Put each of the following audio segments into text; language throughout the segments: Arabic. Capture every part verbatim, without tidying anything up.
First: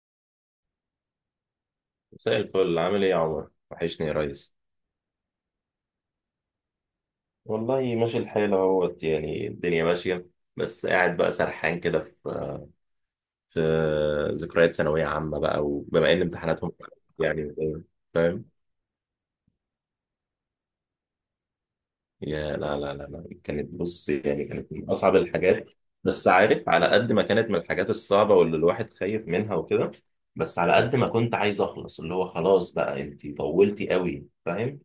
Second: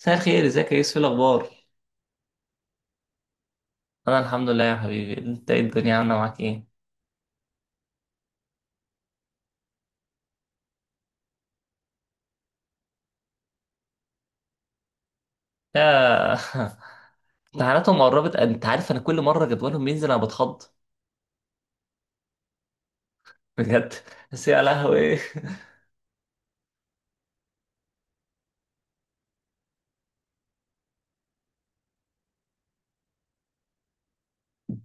مساء الخير، ازيك يا يوسف؟ إيه الاخبار؟ مساء الفل، عامل ايه يا عمر؟ وحشني يا انا الحمد ريس. لله يا حبيبي. انت ايه؟ الدنيا عامله معاك ايه؟ والله ماشي الحال اهوت، يعني الدنيا ماشية. بس قاعد بقى سرحان كده في في ذكريات ثانوية عامة، بقى وبما ان يا امتحاناتهم يعني وكده، امتحاناتهم قربت. فاهم؟ انت عارف، انا كل مره جدولهم بينزل انا بتخض. يا لا لا لا لا، كانت بجد. بص، يعني بس يا كانت من لهوي، اصعب ايه؟ الحاجات. بس عارف على قد ما كانت من الحاجات الصعبة واللي الواحد خايف منها وكده، بس على قد ما كنت عايز اخلص، اللي هو خلاص بقى انت طولتي قوي، فاهم؟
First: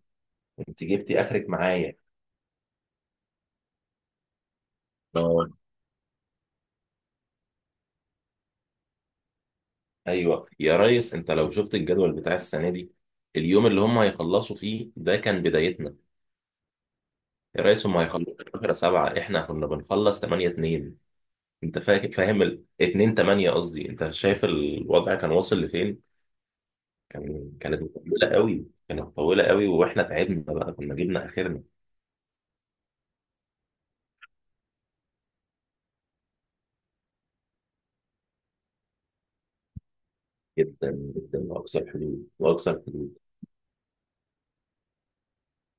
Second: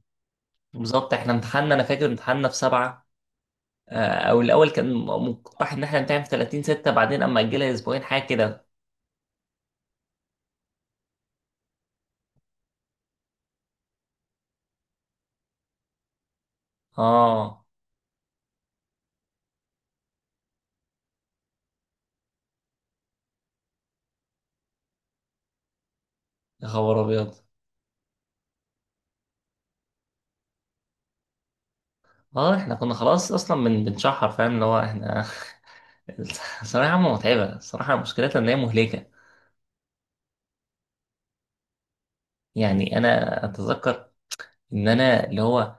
انت بالظبط. جبتي احنا اخرك امتحاننا، انا معايا. فاكر امتحاننا في سبعة. آه، او الاول كان مقترح ان احنا نمتحن في ثلاثين سته، بعدين اما اجلها اسبوعين، حاجه كده. ايوه يا ريس، انت لو شفت الجدول بتاع السنه دي، اليوم اللي هم هيخلصوا فيه ده كان بدايتنا. يا اه، ريس هم هيخلصوا اتناشر سبعة، احنا كنا بنخلص تمانية اتنين. انت فاكر، فاهم ال اتنين تمانية، قصدي انت شايف الوضع كان واصل لفين. يا خبر ابيض! كان كانت مطولة قوي، كانت طويله قوي، واحنا تعبنا بقى، كنا جبنا اخرنا. اه، احنا كنا خلاص اصلا من بنشحر، فاهم؟ اللي هو احنا الصراحه، عامه متعبه. الصراحه مشكلتها ان هي مهلكه. جدا، جدا واقصى الحدود، واقصى يعني الحدود. انا اتذكر ان انا اللي هو،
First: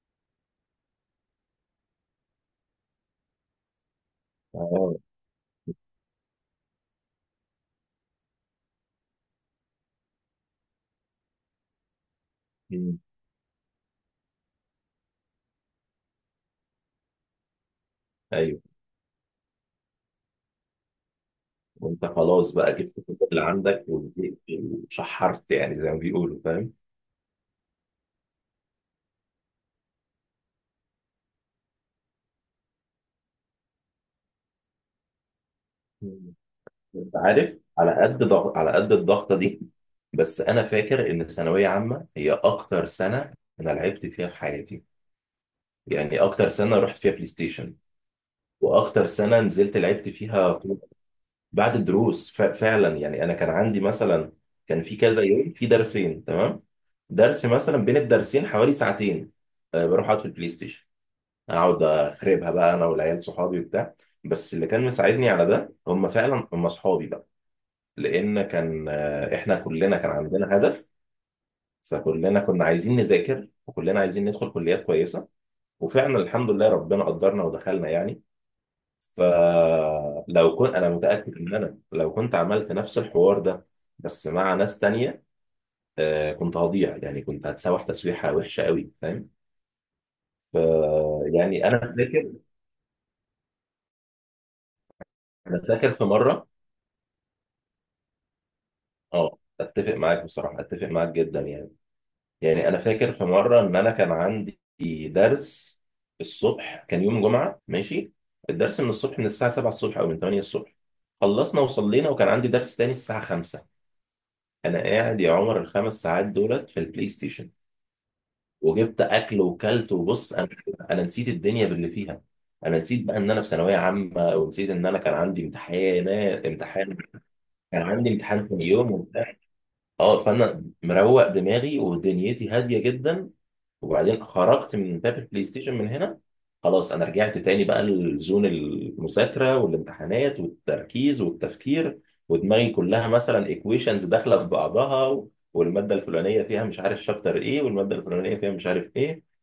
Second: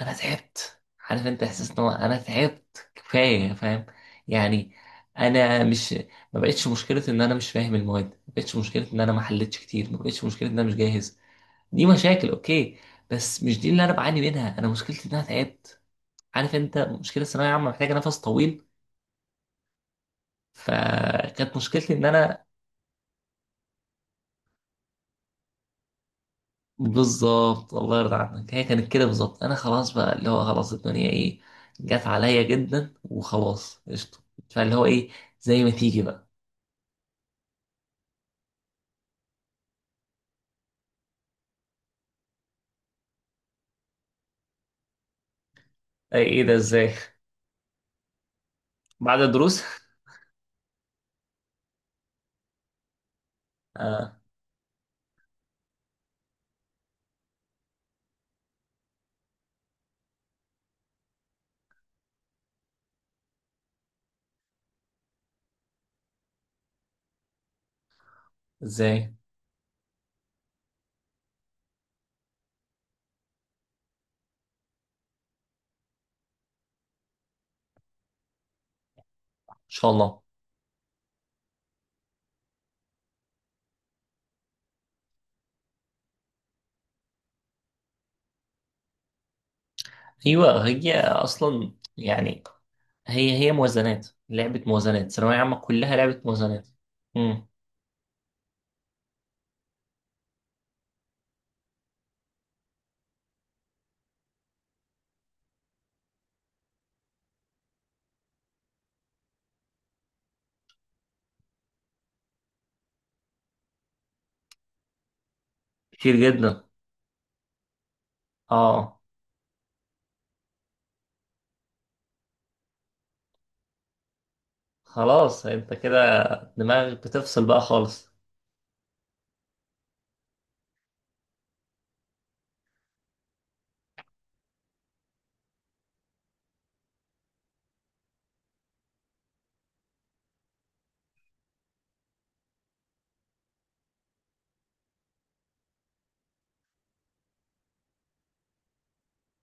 انا تعبت. عارف انت احساس ان هو انا تعبت كفايه؟ فاهم؟ يعني اه. انا مش ما بقتش مشكله ان انا مش فاهم المواد، ما بقتش مشكله ان انا ما حلتش كتير، ما بقتش مشكله ان انا مش جاهز. دي مشاكل، اوكي، مم. بس مش دي اللي انا بعاني منها. انا مشكلتي ان انا تعبت. عارف انت، مشكله الثانويه عامه محتاجه نفس ايوه. طويل. فكانت مشكلتي ان وانت انا خلاص بقى جبت كل اللي عندك، وشحرت يعني زي ما بيقولوا، فاهم؟ بالظبط. الله يرضى عنك. هي كانت كده بالظبط. انا خلاص بقى، اللي هو خلاص، الدنيا ايه جت عليا جدا، وخلاص قشطه. فاللي هو ايه، زي ما تيجي بقى. بس عارف على قد ضغط، على قد الضغطه دي. بس انا فاكر ان ثانويه عامه هي اكتر سنه انا لعبت فيها في حياتي، يعني اي، ايه اكتر ده؟ سنه ازاي؟ رحت فيها بلاي ستيشن، واكتر بعد سنه الدروس. نزلت لعبت فيها كورة. بعد الدروس، ف- فعلا يعني انا كان عندي آه، مثلا كان في كذا يوم في درسين، تمام؟ درس مثلا بين الدرسين حوالي ساعتين، آه، بروح اقعد في البلاي ستيشن، اقعد اخربها بقى انا والعيال صحابي وبتاع. بس اللي كان مساعدني على ده هم فعلا هم صحابي بقى، لان كان ازاي ان آه، احنا كلنا كان عندنا هدف. فكلنا كنا عايزين نذاكر، وكلنا عايزين ندخل كليات كويسه، وفعلا الحمد لله ربنا قدرنا ودخلنا يعني. شاء الله. فلو كنت انا متاكد ان انا لو كنت عملت نفس الحوار ده بس مع ناس تانية، آه، كنت هضيع، يعني كنت هتسوح تسويحه وحشه قوي، فاهم؟ ف ايوه، هي يعني اصلا انا فاكر يعني هي هي موازنات. لعبه موازنات. ثانويه عامه انا فاكر كلها في لعبه مره. موازنات. امم. اه، اتفق معاك بصراحه، اتفق معاك جدا يعني. يعني انا فاكر في مره ان انا كان عندي درس الصبح، كان يوم جمعه ماشي، الدرس من الصبح من الساعه سبعة الصبح او من تمانية الصبح. خلصنا وصلينا وكان عندي درس تاني الساعه خمسة. انا قاعد يا عمر الخمس كتير ساعات جدا. دولت في البلاي ستيشن، اه، وجبت اكل وكلت، وبص انا انا نسيت الدنيا باللي فيها. انا نسيت بقى ان انا في ثانويه عامه، ونسيت ان انا كان خلاص عندي انت كده، امتحانات دماغك امتحان بتفصل بقى كان عندي خالص. امتحان تاني يوم وبتاع. اه، فانا مروق دماغي ودنيتي هاديه جدا. وبعدين خرجت من باب البلاي ستيشن من هنا، خلاص انا رجعت تاني بقى لزون المذاكره والامتحانات والتركيز والتفكير. ودماغي كلها مثلا ايكويشنز داخله في بعضها و- والماده الفلانيه فيها مش عارف شابتر ايه، والماده الفلانيه فيها مش عارف ايه.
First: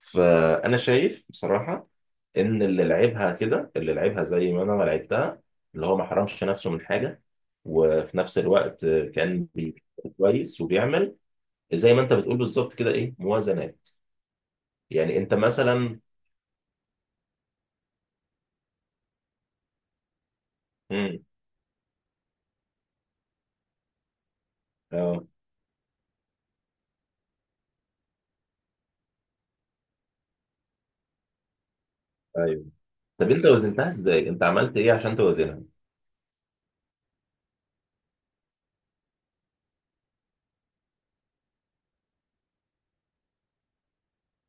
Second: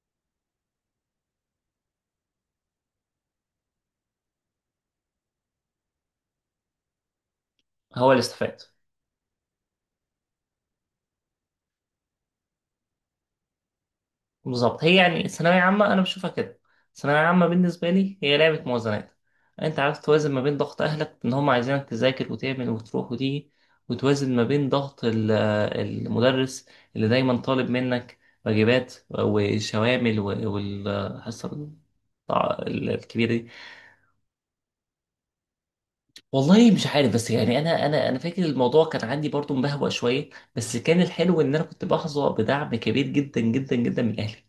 فانا شايف بصراحه ان اللي لعبها كده، اللي لعبها زي ما انا ما لعبتها، اللي هو ما حرمش نفسه من حاجه، هو وفي اللي نفس استفاد. الوقت كان بي- كويس، وبيعمل زي ما انت بتقول بالظبط كده، ايه، موازنات. بالظبط، هي يعني يعني انت الثانوية عامة مثلا. أنا بشوفها كده. الثانوية عامة بالنسبة لي هي لعبة موازنات. أنت عارف، توازن ما بين ضغط أهلك امم. إن هم عايزينك تذاكر وتعمل وتروح وتيجي، وتوازن ما بين ضغط اه. ال- المدرس، اللي دايما طالب منك واجبات وشوامل و- والحصة ايوه. ال- الكبيرة طب انت دي. وزنتها ازاي؟ انت عملت ايه عشان توزنها؟ والله مش عارف، بس يعني أنا أنا أنا فاكر الموضوع كان عندي برضو مبهوة شوية. بس كان الحلو إن أنا كنت بحظى بدعم كبير جدا جدا جدا من أهلي.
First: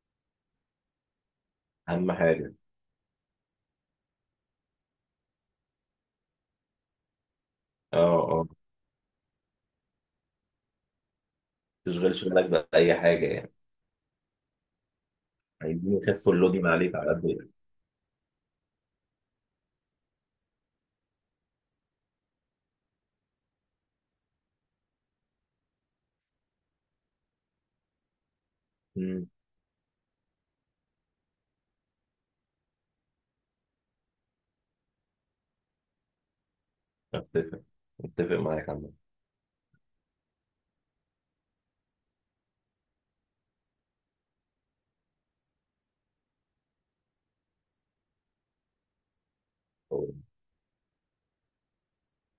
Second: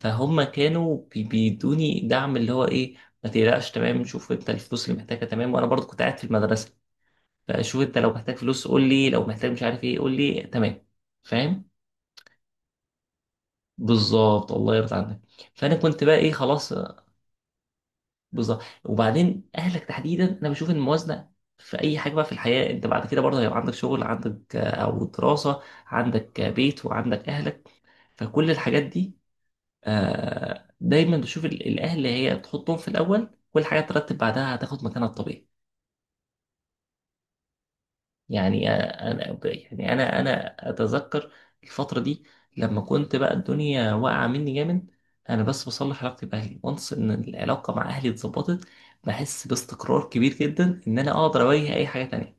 فهم كانوا بي- بيدوني اهم دعم اللي حاجه. هو ايه، ما تقلقش، تمام؟ شوف انت الفلوس اللي محتاجها، تمام؟ وانا برضو كنت قاعد في المدرسه. فشوف انت اه، لو محتاج اه، ما فلوس قول لي، لو محتاج مش عارف ايه قول لي، تمام؟ فاهم؟ تشغلش بالك باي حاجه يعني. بالظبط، الله يرضى عنك. فانا عايزين كنت بقى ايه، يخفوا اللود من خلاص. عليك آه، على قد ايه. بالظبط. وبعدين اهلك تحديدا، انا بشوف ان الموازنه في اي حاجه بقى في الحياه، انت بعد كده برضه هيبقى عندك شغل، عندك آه، او دراسه، عندك آه، بيت، وعندك اهلك. فكل الحاجات دي، امم. آه، دايما بشوف ال- الاهل هي تحطهم في الاول، كل حاجه ترتب بعدها هتاخد مكانها الطبيعي. اتفق اتفق معاك يعني عم. آه، انا ب- يعني انا انا اتذكر الفتره دي، لما كنت بقى الدنيا واقعه مني جامد، انا بس بصلح علاقتي باهلي، وانس ان العلاقه مع اهلي اتظبطت، بحس باستقرار كبير جدا ان انا اقدر اواجه اي حاجه تانية.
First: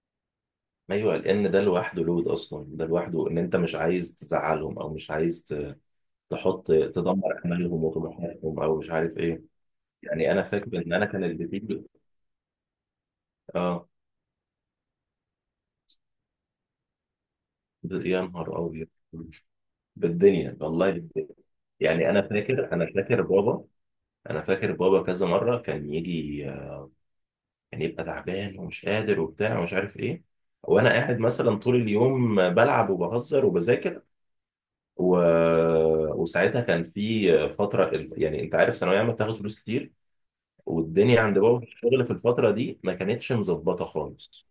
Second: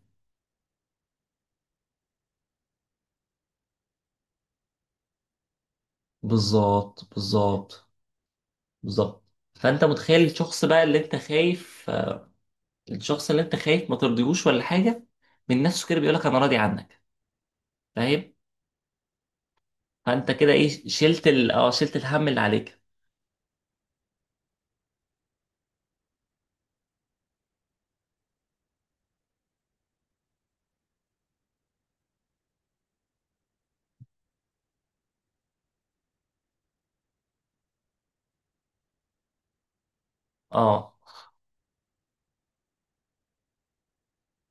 ايوه، لان ده لوحده لود اصلا، ده لوحده ان انت مش عايز تزعلهم او مش عايز ت- تحط، بالظبط، تدمر امالهم بالظبط، وطموحاتهم او مش عارف بالظبط. ايه. فانت متخيل يعني انا الشخص فاكر بقى ان اللي انا انت كان اللي بيجي. خايف آه، الشخص اللي انت اه. خايف ما ترضيهوش ولا حاجه، من نفسه كده بيقولك انا راضي عنك. ب- يا فاهم؟ نهار ابيض، فانت كده بالدنيا ايه، والله شلت بالدنيا. ال... اه شلت يعني انا الهم اللي فاكر عليك. انا فاكر بابا، انا فاكر بابا كذا مره كان يجي. كان يبقى تعبان ومش قادر وبتاع ومش عارف ايه، وانا قاعد مثلا طول اليوم بلعب وبهزر وبذاكر و... وساعتها كان في فتره الف- يعني انت عارف ثانويه عامه بتاخد فلوس كتير، اه. والدنيا عند بابا في الشغل في الفتره دي ما كانتش مظبطه خالص.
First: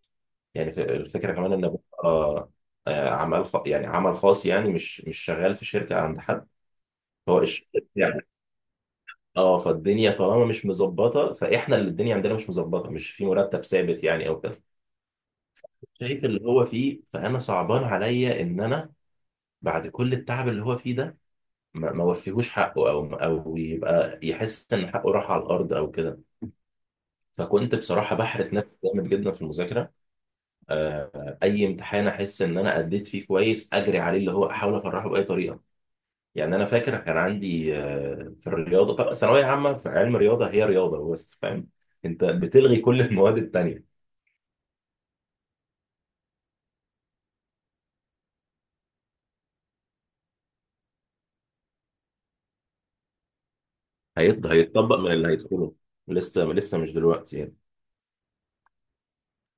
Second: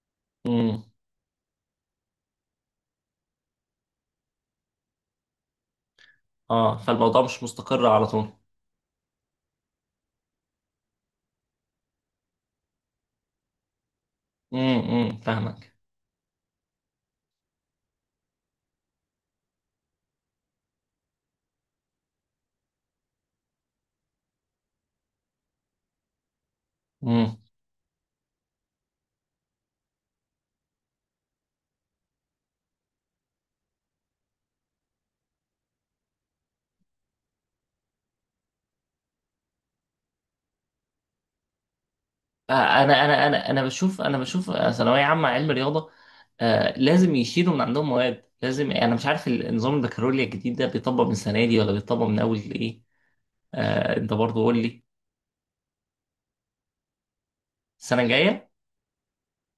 يعني ف- امم. الفكره كمان ان بابا آه، آه، عمل خ... يعني عمل خاص، يعني مش مش شغال في شركه عند حد. اه. فالموضوع هو مش الشغل مستقر على بتاعه. طول. اه، فالدنيا طالما مش مظبطه، فاحنا اللي الدنيا عندنا مش مظبطه، مش في مرتب ثابت يعني او كده. امم، امم، فاهمك. شايف اللي هو فيه، فانا صعبان عليا ان انا بعد كل التعب اللي هو فيه ده، ما ما وفيهوش حقه، او او يبقى يحس ان حقه راح على الارض او كده. امم. فكنت بصراحه بحرت نفسي جامد جدا في المذاكره. آه، اي امتحان احس ان انا اديت فيه كويس، اجري عليه اللي هو احاول افرحه باي طريقه. يعني انا فاكر كان عندي آه، في الرياضه، طب ثانويه عامه في علم الرياضه هي رياضه بس، فاهم؟ انت آه. بتلغي كل انا انا المواد انا انا بشوف، التانيه. انا بشوف آه، ثانويه عامه علم رياضه. آه، لازم يشيلوا من عندهم مواد. لازم يعني، انا مش عارف النظام البكالوريا الجديد ده بيطبق من السنه دي، ولا بيطبق من اول ايه؟ آه، انت برضو هيط- قول لي. هيتطبق من اللي هيدخله، لسه لسه مش دلوقتي يعني. السنه الجايه.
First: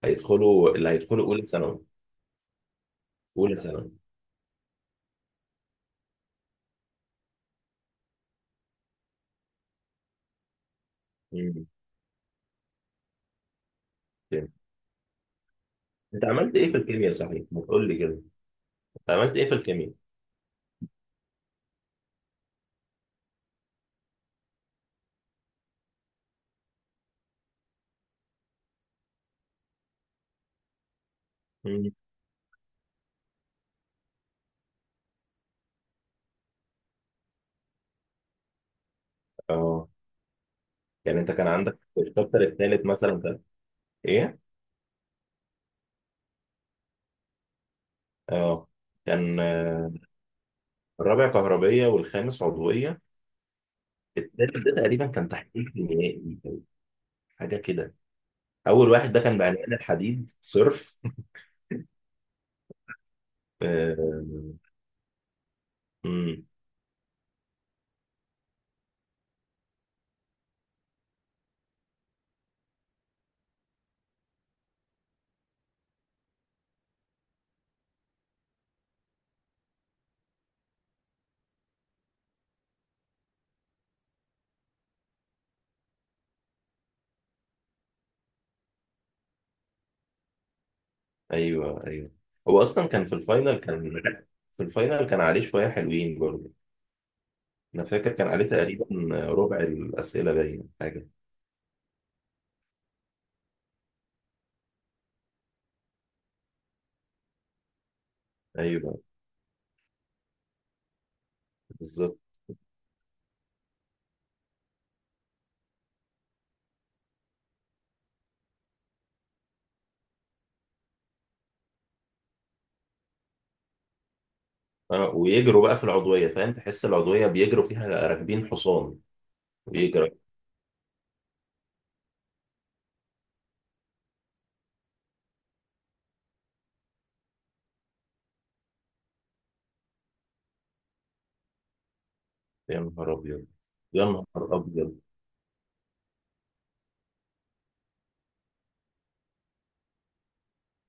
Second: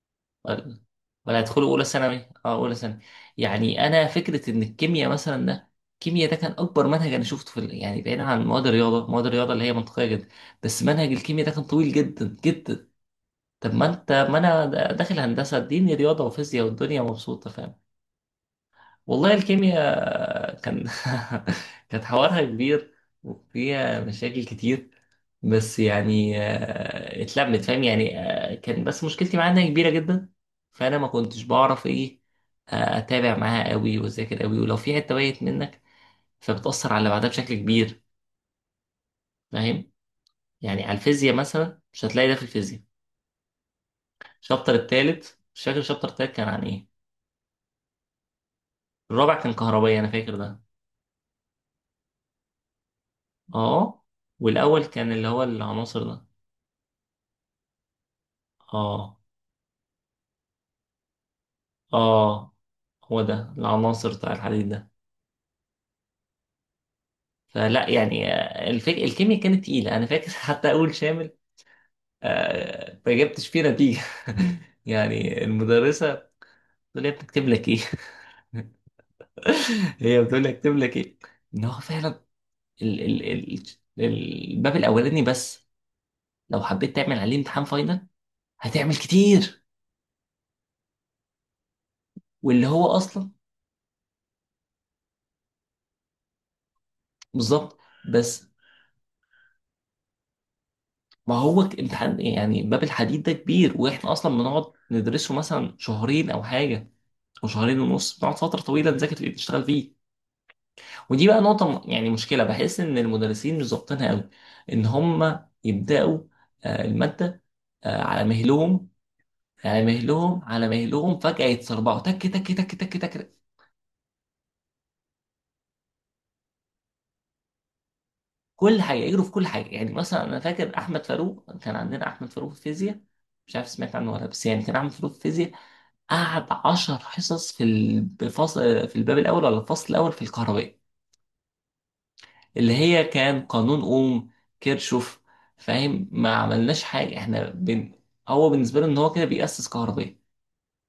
هيدخلوا ولا اللي هيدخلوا ولا اولى هيدخلوا اولى ثانوي. ثانوي؟ اه، اولى ثانوي. اولى يعني ثانوي. انا فكره ان الكيمياء مثلا، ده الكيمياء ده كان اكبر منهج انا شفته في ال- يعني بعيدا عن مواد الرياضه. مواد الرياضه اللي هي منطقيه جدا. بس منهج الكيمياء ده كان مم. طويل جدا جدا. طب ما انت ما فهمت. انا د- داخل هندسه، اديني رياضه انت عملت وفيزياء ايه في والدنيا الكيمياء صحيح؟ مبسوطه، ما فاهم؟ تقول لي كده، انت والله عملت ايه في الكيمياء؟ الكيمياء كان كانت حوارها كبير، وفيها مشاكل كتير. بس يعني آه، اتلمت، فاهم؟ يعني آه، كان بس مشكلتي معاها انها كبيره جدا. فانا ما كنتش بعرف مم. ايه آه، اتابع معاها قوي واذاكر قوي، ولو في حته بايت منك فبتاثر على اللي بعدها بشكل كبير. اه. فاهم؟ يعني على يعني انت الفيزياء كان عندك مثلا مش هتلاقي ده في الشابتر الفيزياء. الثالث مثلا، كان ايه؟ الشابتر التالت مش فاكر، الشابتر التالت كان عن ايه؟ اه، كان الرابع كان آه، كهربائي، انا فاكر ده. الرابع كهربية والخامس عضوية. اه، التالت ده والاول تقريبا كان اللي كان هو تحليل العناصر ده. كيميائي، حاجة كده. أول واحد اه، ده كان بعلقان الحديد صرف. اه، هو ده العناصر بتاع آه، الحديد ده. امم. فلا يعني آه، الفك... الكيمياء كانت تقيلة، أنا فاكر. حتى أول شامل، آه، ما جبتش فيه نتيجة. يعني المدرسة بتقول لي، يا ابني اكتب لك إيه؟ هي بتقول لي اكتب لك إيه؟ إن هو فعلا ال... ال... ال... الباب الأولاني بس، لو حبيت تعمل عليه امتحان فاينل هتعمل كتير. أيوه أيوه. هو واللي هو أصلا كان في أصلا الفاينل، كان في الفاينل كان عليه شوية حلوين برضه. بالظبط. أنا فاكر كان عليه بس تقريبا ربع الأسئلة، باينة حاجة. ما هو ك- امتحان، يعني باب الحديد ده كبير، واحنا اصلا بنقعد ندرسه مثلا شهرين او حاجه، او شهرين ونص، بنقعد فتره طويله أيوه نذاكر فيه، نشتغل فيه. ودي بقى نقطة م- يعني بالظبط. مشكلة بحس إن المدرسين مش ظابطينها قوي. إن هم يبدأوا آه، المادة آه، على مهلهم، على مهلهم، على مهلهم، فجأة يتسربعوا تك تك تك تك تك. أه، ويجروا بقى في العضوية، فاهم؟ تحس العضوية بيجروا فيها راكبين كل حاجة حصان، يجروا في كل حاجة. يعني ويجروا. مثلا أنا فاكر أحمد فاروق، كان عندنا أحمد فاروق في الفيزياء. مش عارف سمعت عنه ولا لأ، بس يعني كان أحمد فاروق في الفيزياء، قعد عشر حصص في الفصل، في الباب الأول ولا الفصل الأول في الكهرباء، اللي يا هي نهار كان أبيض، قانون يا نهار اوم، أبيض. كيرشوف. فاهم؟ ما عملناش حاجه، احنا بن... هو بالنسبه له ان هو كده بيأسس كهربية.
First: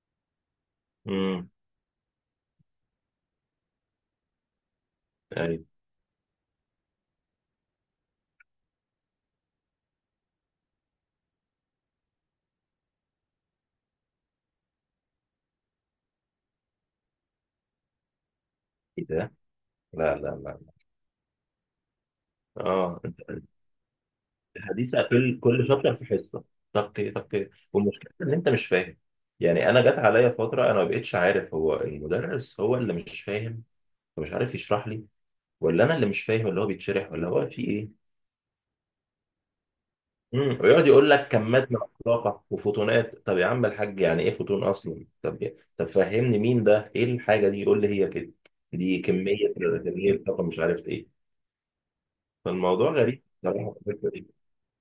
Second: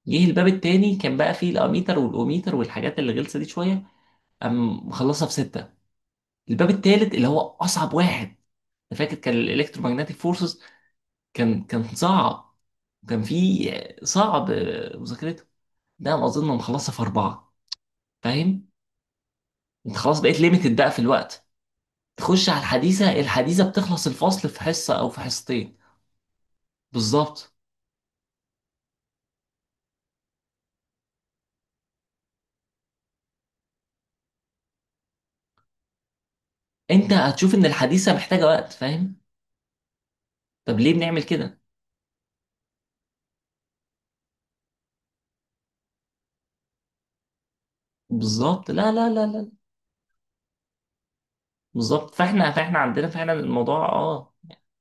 جه الباب التاني كان بقى امم. فيه الاميتر والاوميتر والحاجات اللي غلسه دي شويه، قام مخلصها أيوه. بسته! الباب التالت اللي هو اصعب واحد، انا فاكر كان الالكترومagnetic فورسز، كان كان صعب. كان فيه صعب آه، مذاكرته. ده انا اظن مخلصها في اربعه. فاهم؟ إيه ده؟ انت لا خلاص لا بقيت لا. ليميتد بقى في الوقت، تخش على اه، الحديثه، الحديثه بتخلص الفصل في حصه حديثة، او في كل كل حصتين. شابتر في حصة، طق طق، بالظبط. والمشكلة إن أنت مش فاهم. يعني أنا جت عليا فترة أنا ما بقتش عارف هو المدرس هو اللي مش فاهم فمش عارف يشرح لي، ولا أنا اللي مش فاهم اللي هو بيتشرح، انت ولا هو هتشوف في ان إيه. الحديثه محتاجه وقت، فاهم؟ امم، طب ويقعد ليه يقول بنعمل لك كده؟ كمات من الطاقة وفوتونات، طب يا عم الحاج يعني إيه فوتون أصلا؟ طب طب فهمني مين ده، إيه الحاجة دي؟ يقول لي هي كده، بالظبط، لا دي لا لا لا. كمية، كمية طاقة مش عارف إيه. بالظبط. فاحنا فاحنا فالموضوع عندنا غريب فعلا بصراحة الموضوع، في الفكرة دي. اه.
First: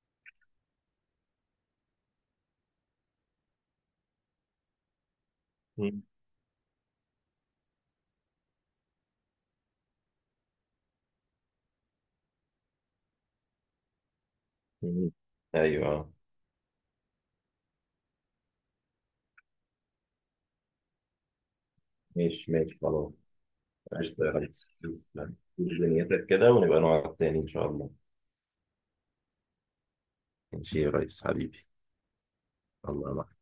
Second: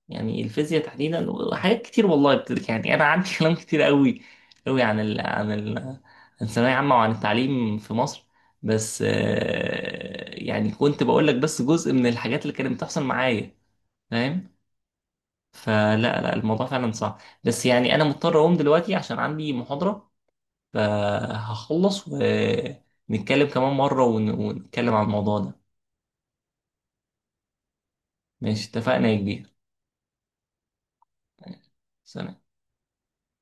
يعني الفيزياء تحديدا وحاجات كتير، والله بت- يعني انا عندي كلام كتير قوي قوي، عن ال عن ال عن مم. الثانويه عامه وعن التعليم في مصر. بس آه، يعني كنت بقول لك بس جزء من الحاجات اللي كانت بتحصل معايا. فاهم؟ مم. فلا، أيوه. لا، الموضوع فعلا صعب، بس يعني انا مضطر اقوم دلوقتي عشان عندي محاضره. فهخلص ماشي ماشي خلاص، ونتكلم كمان مرة قشطة ون- يا ريس، ونتكلم شوف عن الموضوع ده. دنيتك كده، ونبقى نقعد تاني إن شاء الله. ماشي، اتفقنا يا كبير. ماشي يا ريس حبيبي. سلام. الله معك.